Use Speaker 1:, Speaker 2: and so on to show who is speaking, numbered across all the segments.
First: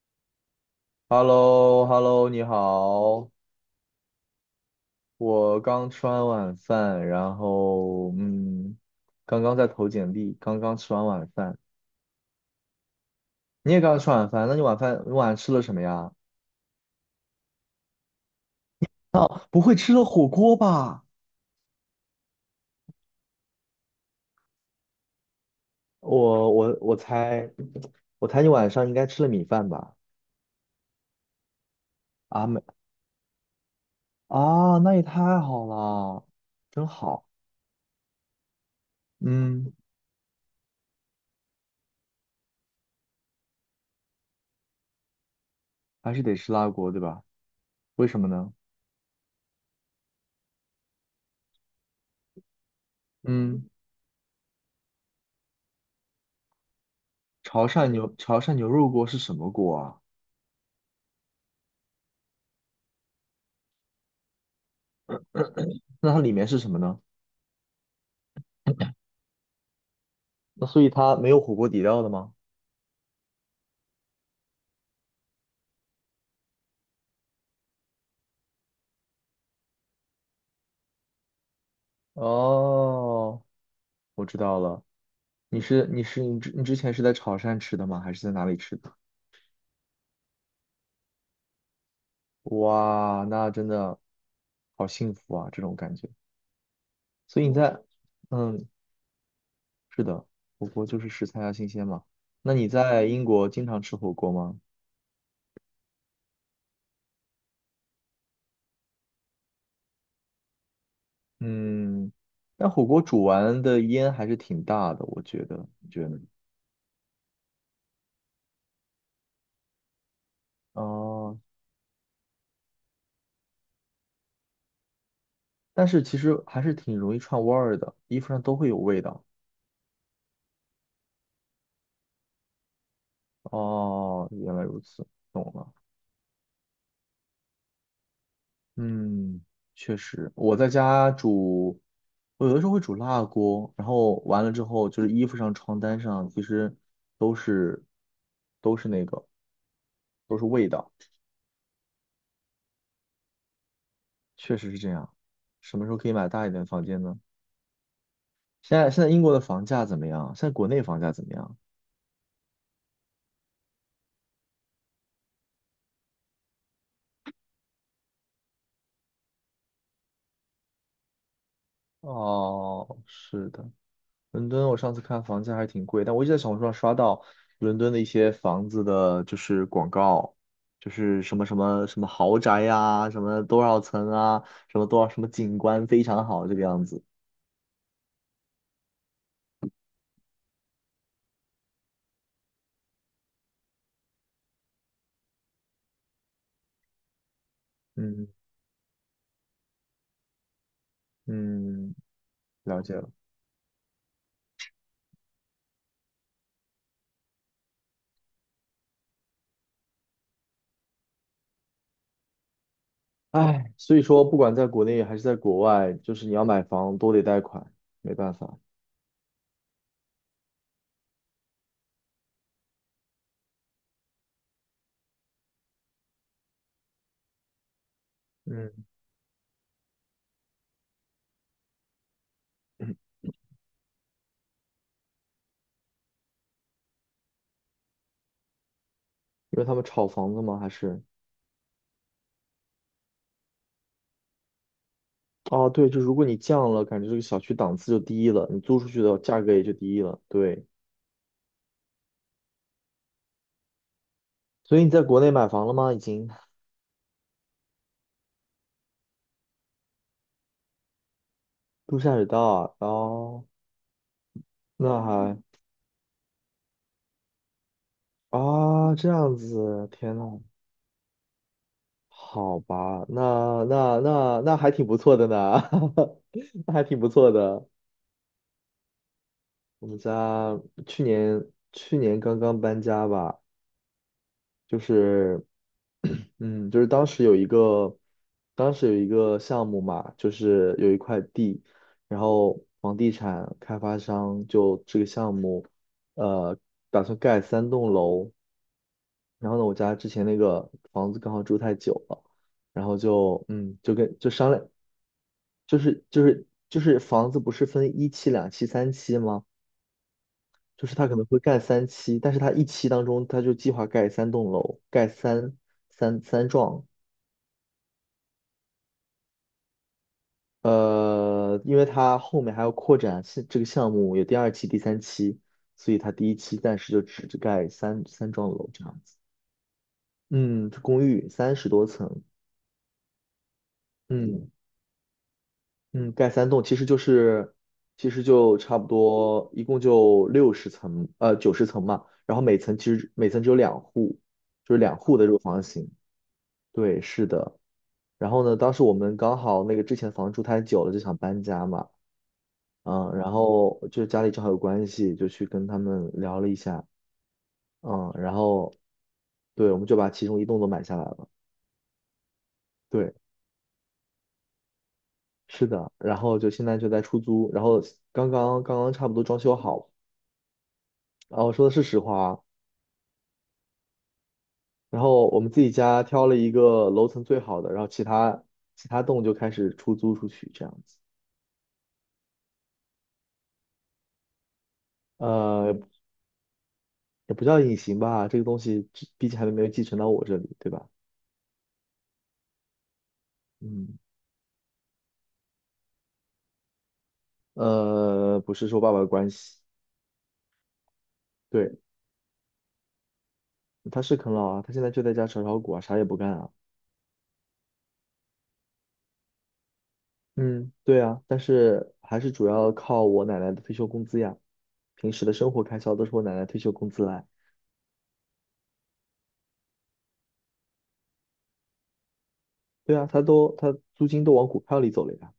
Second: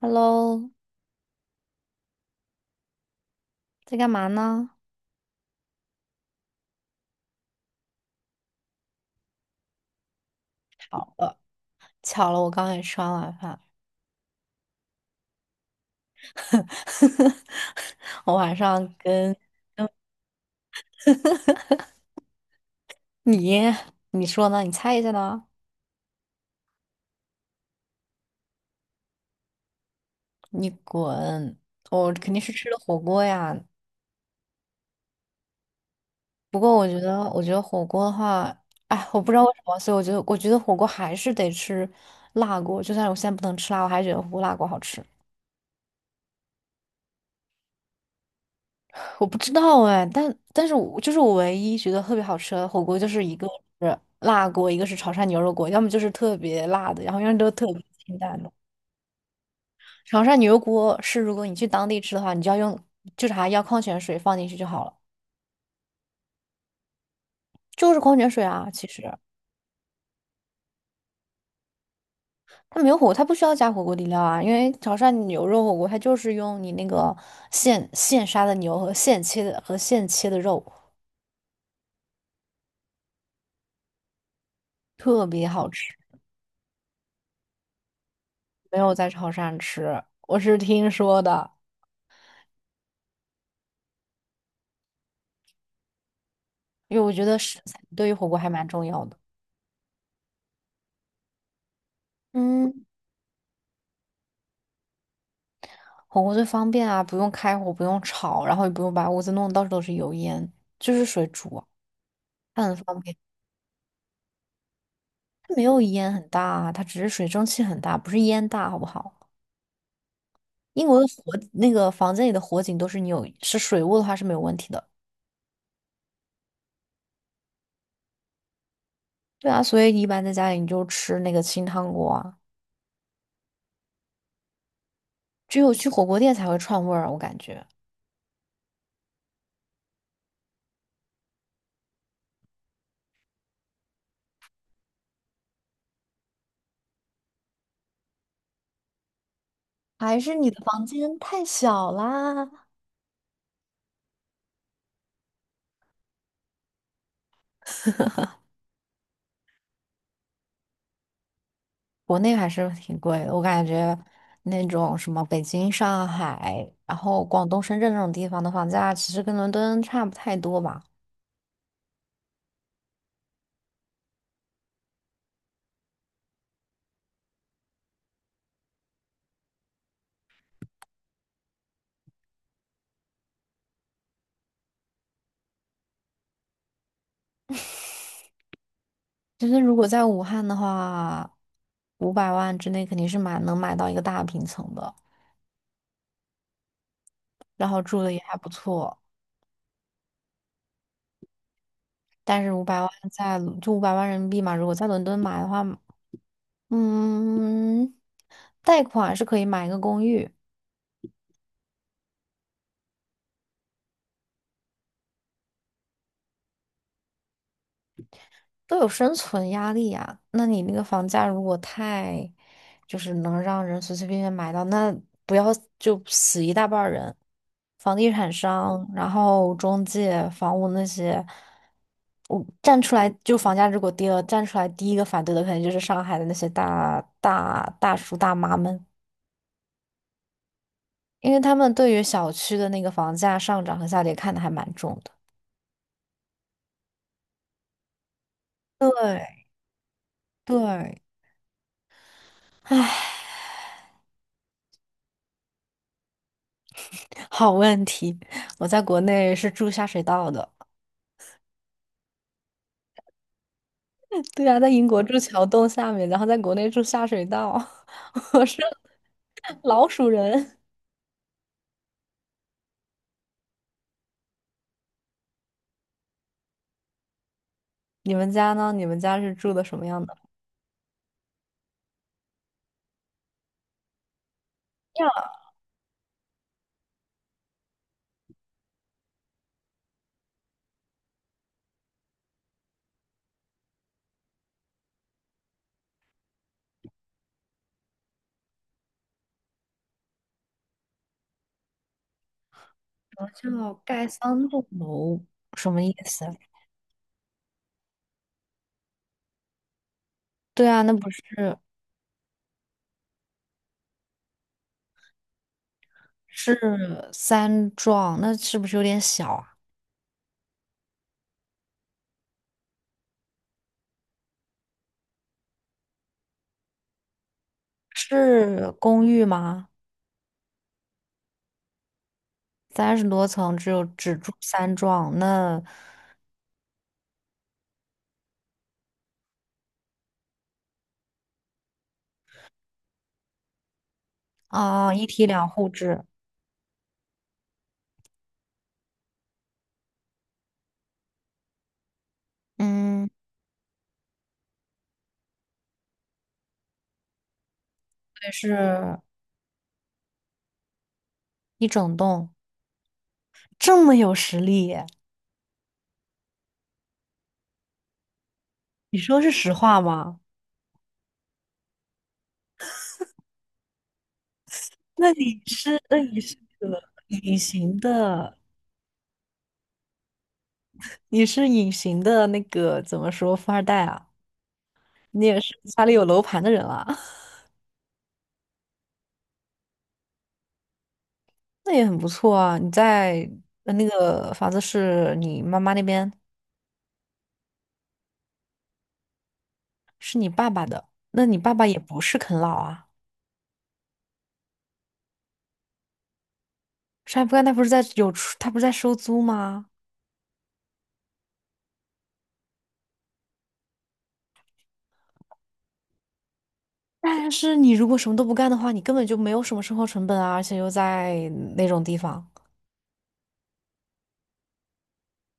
Speaker 1: Hello，
Speaker 2: h e l l o h e l l o 你好，
Speaker 1: 在干嘛呢？
Speaker 2: 我刚吃完晚饭，然后刚刚在投简历，刚刚吃完
Speaker 1: 巧
Speaker 2: 晚
Speaker 1: 了，
Speaker 2: 饭。
Speaker 1: 巧了，我刚也吃完晚饭。
Speaker 2: 你也刚刚吃晚饭，那你晚上吃了什么呀？
Speaker 1: 我晚上跟
Speaker 2: 哦，不会吃了火锅吧？
Speaker 1: 你，你说呢？你猜一下呢？
Speaker 2: 我猜，我猜你晚上应该吃了米饭吧？
Speaker 1: 你滚！我肯定
Speaker 2: 啊
Speaker 1: 是
Speaker 2: 没
Speaker 1: 吃的火锅呀。
Speaker 2: 啊，那也太好了，
Speaker 1: 不过我
Speaker 2: 真
Speaker 1: 觉得，
Speaker 2: 好。
Speaker 1: 我觉得火锅的话，哎，我不知道为什
Speaker 2: 嗯，
Speaker 1: 么，所以我觉得火锅还是得吃辣锅。就算我现在不能吃辣，我还是觉得火锅辣锅好吃。
Speaker 2: 还是得吃辣锅对吧？为什么呢？
Speaker 1: 我不知道哎，但是我就是我唯一觉得特别好吃的火锅，就是一个
Speaker 2: 嗯，
Speaker 1: 是辣锅，一个是潮汕牛肉锅，要么就是特别辣的，然后要么都特别清
Speaker 2: 潮
Speaker 1: 淡的。
Speaker 2: 汕牛肉锅是什么锅啊？
Speaker 1: 潮汕牛肉锅是如果你去当地吃的话，你就要用就是还要矿泉水放进去就好了，
Speaker 2: 那它里面是什么呢？
Speaker 1: 就是矿泉水啊。其实
Speaker 2: 那所以它没有火锅底料的吗？
Speaker 1: 它没有火锅，它不需要加火锅底料啊，因为潮汕牛肉火锅它就是用你那个现杀的牛和现切的肉，
Speaker 2: 哦，我知道了。
Speaker 1: 特别好吃。
Speaker 2: 你之前是在潮汕吃的吗？还是在哪里吃
Speaker 1: 没
Speaker 2: 的？
Speaker 1: 有在潮汕吃，我是听说的。
Speaker 2: 哇，那真的好幸福啊，这种感觉。
Speaker 1: 因为我觉得
Speaker 2: 所以你
Speaker 1: 食材
Speaker 2: 在，
Speaker 1: 对于火锅还蛮
Speaker 2: 嗯，
Speaker 1: 重要的。
Speaker 2: 是的，火锅就是食材要新鲜嘛。那你
Speaker 1: 嗯，
Speaker 2: 在英国经常吃火锅吗？
Speaker 1: 火锅最方便啊，不用开火，不用炒，然后也不用把屋子弄得到处都是油烟，就是水煮啊
Speaker 2: 嗯，
Speaker 1: 它
Speaker 2: 但
Speaker 1: 很
Speaker 2: 火
Speaker 1: 方
Speaker 2: 锅
Speaker 1: 便。
Speaker 2: 煮完的烟还是挺大的，我觉
Speaker 1: 它
Speaker 2: 得，
Speaker 1: 没有
Speaker 2: 你觉得
Speaker 1: 烟
Speaker 2: 呢？
Speaker 1: 很大啊，它只是水蒸气很大，不是烟大，好不好？英国的
Speaker 2: 哦，
Speaker 1: 那个房间里的火警都是你有是水雾的话是没有问题的。
Speaker 2: 但是其实还是挺容易串味儿的，衣服上都会有味道。
Speaker 1: 对啊，所以一般在家里你就吃那个清汤锅啊，
Speaker 2: 哦，原来如此，懂
Speaker 1: 只有
Speaker 2: 了。
Speaker 1: 去火锅店才会串味儿啊我感觉。
Speaker 2: 嗯，确实，我在家煮，我有的时候会煮辣锅，然后完了之后就是衣服上、床单上，其实都是都是那个
Speaker 1: 还是
Speaker 2: 都是
Speaker 1: 你的
Speaker 2: 味
Speaker 1: 房
Speaker 2: 道，
Speaker 1: 间太小啦，
Speaker 2: 确实是这样。什么时候可以买大一点的房间呢？现在英国的房价怎么样？现在国内房价怎么样？
Speaker 1: 国内还是挺贵的，我感觉那种什么北京、上海，然后广东、深圳这种地方的房价，其实跟伦敦差不太多吧。
Speaker 2: 哦，是的，伦敦，我上次看房价还挺贵，但我一直在小红书上刷到伦敦的一些房子的，就是广告，就是什么什么什么豪宅呀、什么多少层啊，什么多少什么景观非常好这个样子。
Speaker 1: 就是如果在武汉的话，五百万之内肯定是能买到一个大平层的，然后住的也
Speaker 2: 嗯
Speaker 1: 还不错。
Speaker 2: 嗯，
Speaker 1: 但是
Speaker 2: 了解了。
Speaker 1: 五百万人民币嘛，如果在伦敦买的话，嗯，贷款是可以买一个公寓，
Speaker 2: 唉，所以说不管在国内还是在国外，就是你要买房都得贷款，没办法。
Speaker 1: 都有生存压力呀、那你那个房价如果太，就是能让人随随便便买到，那不要就死一大半儿人，房地产
Speaker 2: 嗯，
Speaker 1: 商，然后中介、房屋那些，我站出来就房价如果跌了，站出来第一个反对的肯定就是上海的那些大叔大妈们，
Speaker 2: 因为他们炒房子吗？还是？
Speaker 1: 因为他们对于小区的那个房价上涨和下跌看得还蛮重的。
Speaker 2: 哦，对，就如果你降了，感觉这个小区档次就低了，你租出去的
Speaker 1: 对
Speaker 2: 价格也就低了。对。
Speaker 1: 对，唉，
Speaker 2: 所以你在国内买房了吗？已经
Speaker 1: 好问题，我在国内是住下水道的。
Speaker 2: 陆下水道啊，哦，
Speaker 1: 对啊，在英国
Speaker 2: 那
Speaker 1: 住
Speaker 2: 还
Speaker 1: 桥洞下面，然后在国内住下水道，我是
Speaker 2: 啊，这样子，
Speaker 1: 老鼠
Speaker 2: 天呐，
Speaker 1: 人。
Speaker 2: 好吧，那还挺不错的呢，那还挺不错的。
Speaker 1: 你们家呢？你们家是住的什么
Speaker 2: 我们
Speaker 1: 样的？
Speaker 2: 家去年去年刚刚搬家吧，就
Speaker 1: 呀，
Speaker 2: 是就是当时有一个，当时有一个项目嘛，就是有一块地，然后房地产开发商就这个项目，呃，打算盖三栋楼。然后呢，我家之前那个房子刚好住太久了，然后就
Speaker 1: 什么叫
Speaker 2: 就
Speaker 1: 盖
Speaker 2: 跟就
Speaker 1: 三
Speaker 2: 商
Speaker 1: 栋
Speaker 2: 量，
Speaker 1: 楼？什么意思？
Speaker 2: 就是房子不是分一期、两期、三期吗？
Speaker 1: 对啊，
Speaker 2: 就
Speaker 1: 那
Speaker 2: 是他
Speaker 1: 不
Speaker 2: 可
Speaker 1: 是
Speaker 2: 能会盖三期，但是他一期当中他就计划盖三栋楼，盖三幢。
Speaker 1: 是三幢，那是不是有点小啊？
Speaker 2: 因为它后面还要扩展是这个项目，有第二期、第三期，所以它第一期暂时就只盖三幢楼
Speaker 1: 是
Speaker 2: 这样
Speaker 1: 公
Speaker 2: 子。
Speaker 1: 寓吗？
Speaker 2: 嗯，这公寓30多层，
Speaker 1: 30多层，只住
Speaker 2: 嗯
Speaker 1: 三幢，那
Speaker 2: 嗯，盖三栋其实就是，其实就差不多，一共就60层，90层嘛。然后每层其实每层只有两户，就是
Speaker 1: 啊，
Speaker 2: 两
Speaker 1: 一
Speaker 2: 户
Speaker 1: 梯
Speaker 2: 的这个
Speaker 1: 两
Speaker 2: 房
Speaker 1: 户
Speaker 2: 型。
Speaker 1: 制，
Speaker 2: 对，是的。然后呢，当时我们刚好那个之前房住太久了，就想搬家嘛。
Speaker 1: 嗯，
Speaker 2: 嗯，然后就家里正好有关系，就去跟他们聊了一下，嗯，
Speaker 1: 对，
Speaker 2: 然后
Speaker 1: 是
Speaker 2: 对，我们就把其中一栋都买下来了，
Speaker 1: 一整栋，
Speaker 2: 对，
Speaker 1: 这么有实力。
Speaker 2: 是的，然后就现在就在出租，然后刚刚
Speaker 1: 你
Speaker 2: 差不
Speaker 1: 说
Speaker 2: 多
Speaker 1: 是
Speaker 2: 装
Speaker 1: 实
Speaker 2: 修
Speaker 1: 话
Speaker 2: 好，
Speaker 1: 吗？
Speaker 2: 啊，我说的是实话啊，然
Speaker 1: 那
Speaker 2: 后
Speaker 1: 你
Speaker 2: 我们自己
Speaker 1: 是，那
Speaker 2: 家
Speaker 1: 你
Speaker 2: 挑
Speaker 1: 是
Speaker 2: 了一
Speaker 1: 个
Speaker 2: 个楼层
Speaker 1: 隐
Speaker 2: 最好的，
Speaker 1: 形
Speaker 2: 然后
Speaker 1: 的，
Speaker 2: 其他栋就开始出租出去这样子，
Speaker 1: 你是隐形的那个怎么说富二代啊？你也是
Speaker 2: 呃，
Speaker 1: 家里有楼盘的人啊，
Speaker 2: 也不叫隐形吧，这个东西只毕竟还没有继承到我这里，对吧？
Speaker 1: 那也很不错啊。那
Speaker 2: 嗯，
Speaker 1: 个房子是你妈妈那边，
Speaker 2: 不是说爸爸的关系。
Speaker 1: 是你爸爸的，那你爸爸也
Speaker 2: 对。
Speaker 1: 不是啃老啊。
Speaker 2: 他是啃老啊，他现在就在家炒股啊，啥也不干啊。
Speaker 1: 啥也不干，他不是在有出，他不是在收租吗？
Speaker 2: 嗯，对啊，但是还是主要靠我奶奶的退休工资呀，平时的生活开销都是我奶奶退休工资来。
Speaker 1: 但是你如果什么都不干的话，你根本就没有什么生活成本啊，而且又在那种地方。
Speaker 2: 对啊，他租金都往股票里走了呀。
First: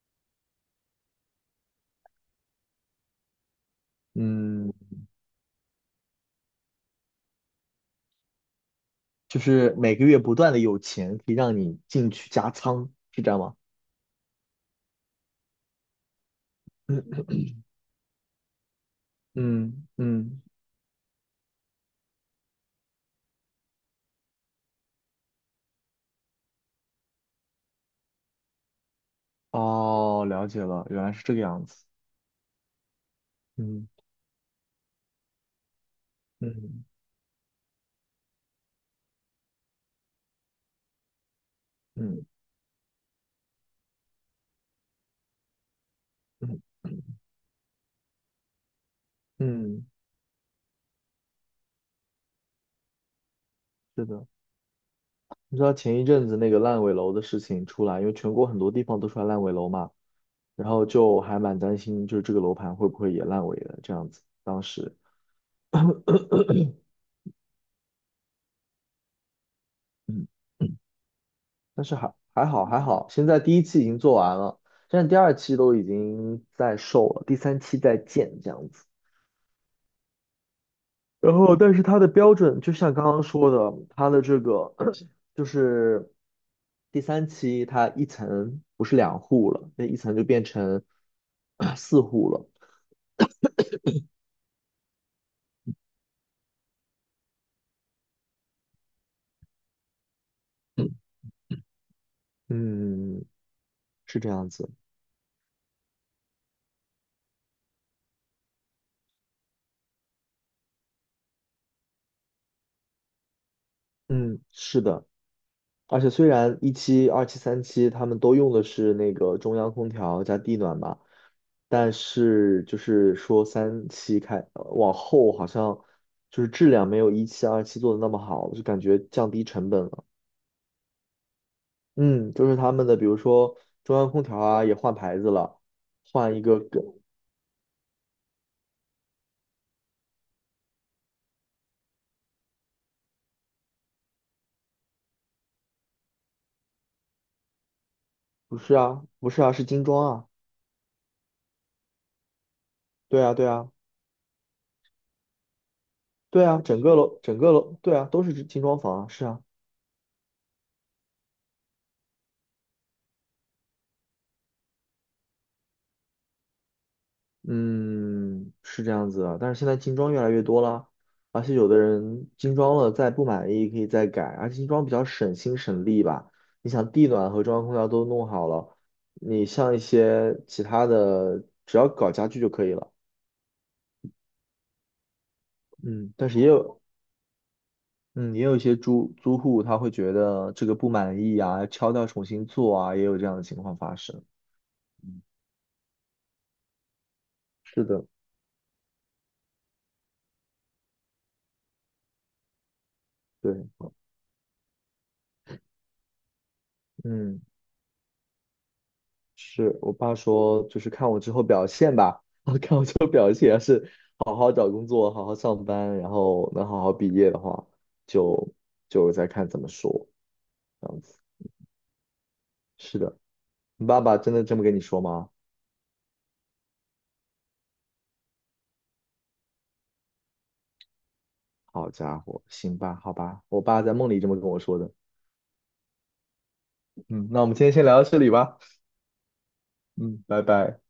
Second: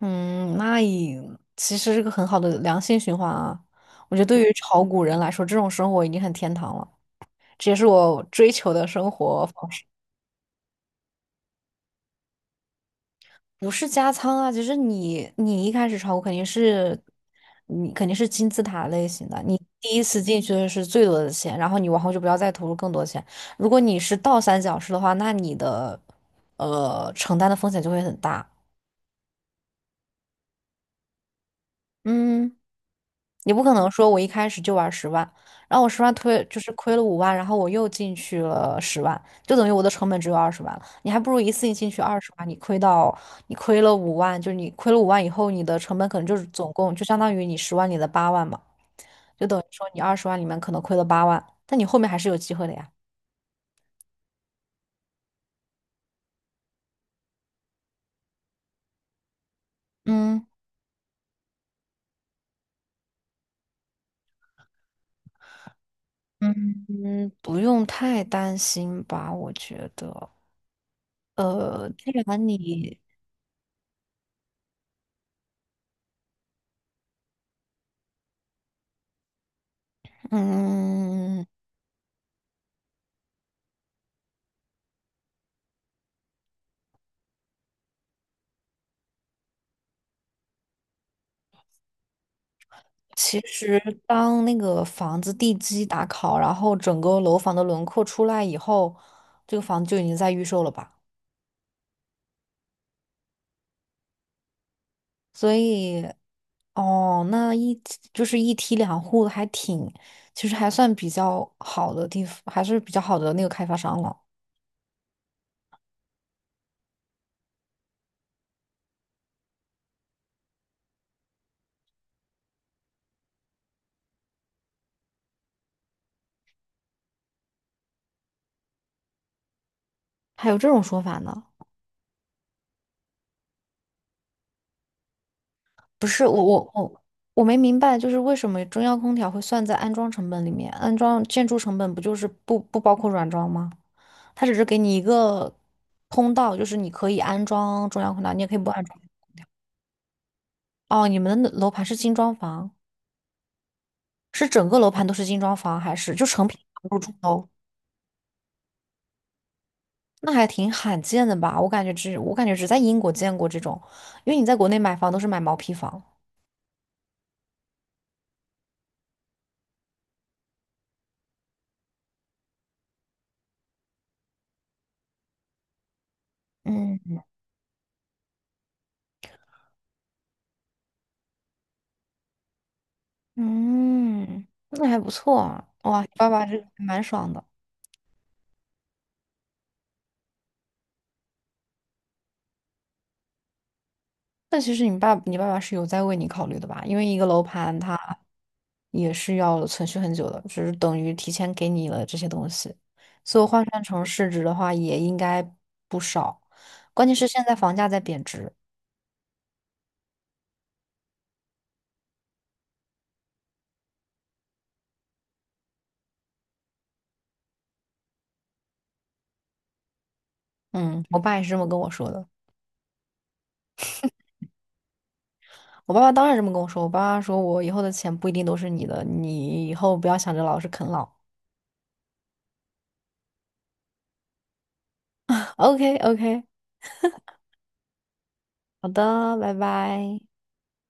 Speaker 1: 嗯，那也其实是个很好的良性循环啊。我觉得对于
Speaker 2: 嗯，
Speaker 1: 炒股人来说，这种生活已经很天堂了，这也是我追求的生
Speaker 2: 就
Speaker 1: 活方
Speaker 2: 是
Speaker 1: 式。
Speaker 2: 每个月不断的有钱可以让你进去加仓，是这样吗？
Speaker 1: 不是加仓啊，就是你一开始炒股肯定是你肯定是金字塔类型的，你
Speaker 2: 嗯
Speaker 1: 第一次进
Speaker 2: 嗯，
Speaker 1: 去的是最多的钱，然后你往后就不要再投入更多钱。如果你是倒三角式的话，那你的承担的风险就会很大。
Speaker 2: 哦，了解了，原来是这个样子。
Speaker 1: 嗯。你不可能
Speaker 2: 嗯
Speaker 1: 说我一开始就玩十万，然后我十万推就是
Speaker 2: 嗯
Speaker 1: 亏了五万，然后我又进去了十万，就等于我的成本只有二十万了。你还不如一次性进去二
Speaker 2: 嗯
Speaker 1: 十万，你亏了五万，就是你亏了五万以后，你的成本可能就是
Speaker 2: 嗯，
Speaker 1: 总共就相当于你十万里的八万嘛，就等于说
Speaker 2: 嗯，
Speaker 1: 你二十万里面可能亏了八万，但你后面还是有机会的呀。
Speaker 2: 是的。你知道前一阵子那个烂尾楼的事情出来，因为全国很多地方都出来烂尾楼嘛，
Speaker 1: 嗯
Speaker 2: 然后就还蛮担心，就是这个楼盘会不会也烂尾了这样子。当时，
Speaker 1: 嗯，不用太担心吧，我觉
Speaker 2: 嗯，
Speaker 1: 得。
Speaker 2: 嗯但
Speaker 1: 呃，
Speaker 2: 是
Speaker 1: 既
Speaker 2: 还还
Speaker 1: 然
Speaker 2: 好还
Speaker 1: 你
Speaker 2: 好，现在第一期已经做完了，现在第二期都已经在售了，第三期在建这样子。然
Speaker 1: 嗯。
Speaker 2: 后，但是它的标准就像刚刚说的，它的这个 就是第三期，它一层不是两户了，那一层就变成 四户了。
Speaker 1: 其实，当那个房子地基打好，然后整个楼房的轮廓出来以后，这个房子就已经在预售了吧？
Speaker 2: 嗯，是这样子。
Speaker 1: 所以，哦，就是一梯两户还挺，其实还算比较好的地方，还是比较好的那个开发商了。
Speaker 2: 嗯，是的。而且虽然一期、二期、三期他们都用的是那个中央空调加地暖吧，但是就是说三期开往后好像就是质量没有一期、二期做的那么好，就感觉降低成本了。
Speaker 1: 还有这种说法呢？
Speaker 2: 嗯，就是他们的比如说中央空调啊也换牌子了，
Speaker 1: 不是，
Speaker 2: 换一
Speaker 1: 我
Speaker 2: 个
Speaker 1: 我
Speaker 2: 更
Speaker 1: 我我没明白，就是为什么中央空调会算在安装成本里面？安装建筑成本不就是不包括软装吗？它只是给你一个通道，就是你可以安装中央空调，你也可以
Speaker 2: 不
Speaker 1: 不
Speaker 2: 是
Speaker 1: 安装。
Speaker 2: 啊，不是啊，是精装啊。
Speaker 1: 哦，你们的楼盘是精装房，
Speaker 2: 对啊，对啊，
Speaker 1: 是整个楼盘都是精装房，还是就
Speaker 2: 对
Speaker 1: 成品
Speaker 2: 啊，整个
Speaker 1: 入住
Speaker 2: 楼
Speaker 1: 楼？
Speaker 2: 对啊都是精装房啊，是啊。
Speaker 1: 那还挺罕见的吧？我感觉只在英国见过这种，因为你在国内买房都是买毛坯房。
Speaker 2: 嗯，是这样子啊，但是现在精装越来越多了，而且有的人精装了再不满意可以再改，而且精装比较省心省力吧。你想地
Speaker 1: 嗯
Speaker 2: 暖和中央空调都弄好了，你像一些其他的，只要搞家具就可以了。
Speaker 1: 嗯，那还不错啊，哇，
Speaker 2: 嗯，
Speaker 1: 爸
Speaker 2: 但是
Speaker 1: 爸
Speaker 2: 也
Speaker 1: 这个
Speaker 2: 有，
Speaker 1: 还蛮爽的。
Speaker 2: 嗯，也有一些租户他会觉得这个不满意啊，敲掉重新做啊，也有这样的情况发生。
Speaker 1: 那其实你爸爸是有在为你考虑的吧？因为一个楼盘
Speaker 2: 是
Speaker 1: 它
Speaker 2: 的，
Speaker 1: 也是要存续很久的，只是等于提前给你了这些东西，所以换
Speaker 2: 对，
Speaker 1: 算成市值的话也应该不少。关键是
Speaker 2: 嗯，
Speaker 1: 现在房价在贬值，
Speaker 2: 是我爸说就是看我之后表现吧。好好找工作，好好上班，然后能好好毕业的话，就就再看怎么说，这样
Speaker 1: 嗯，
Speaker 2: 子。
Speaker 1: 我爸也是这么跟我说的。
Speaker 2: 是的，你爸爸真的这么跟你说吗？
Speaker 1: 我爸爸当然这么跟我说，我爸爸说我以后的钱不一定都是你的，你以后不要想着老是啃老。
Speaker 2: 好家伙，行吧，好吧，我爸在梦里这么跟我说的。
Speaker 1: OK OK，
Speaker 2: 嗯，那我们今天先聊到这里吧。
Speaker 1: 好的，拜拜。
Speaker 2: 嗯，拜拜。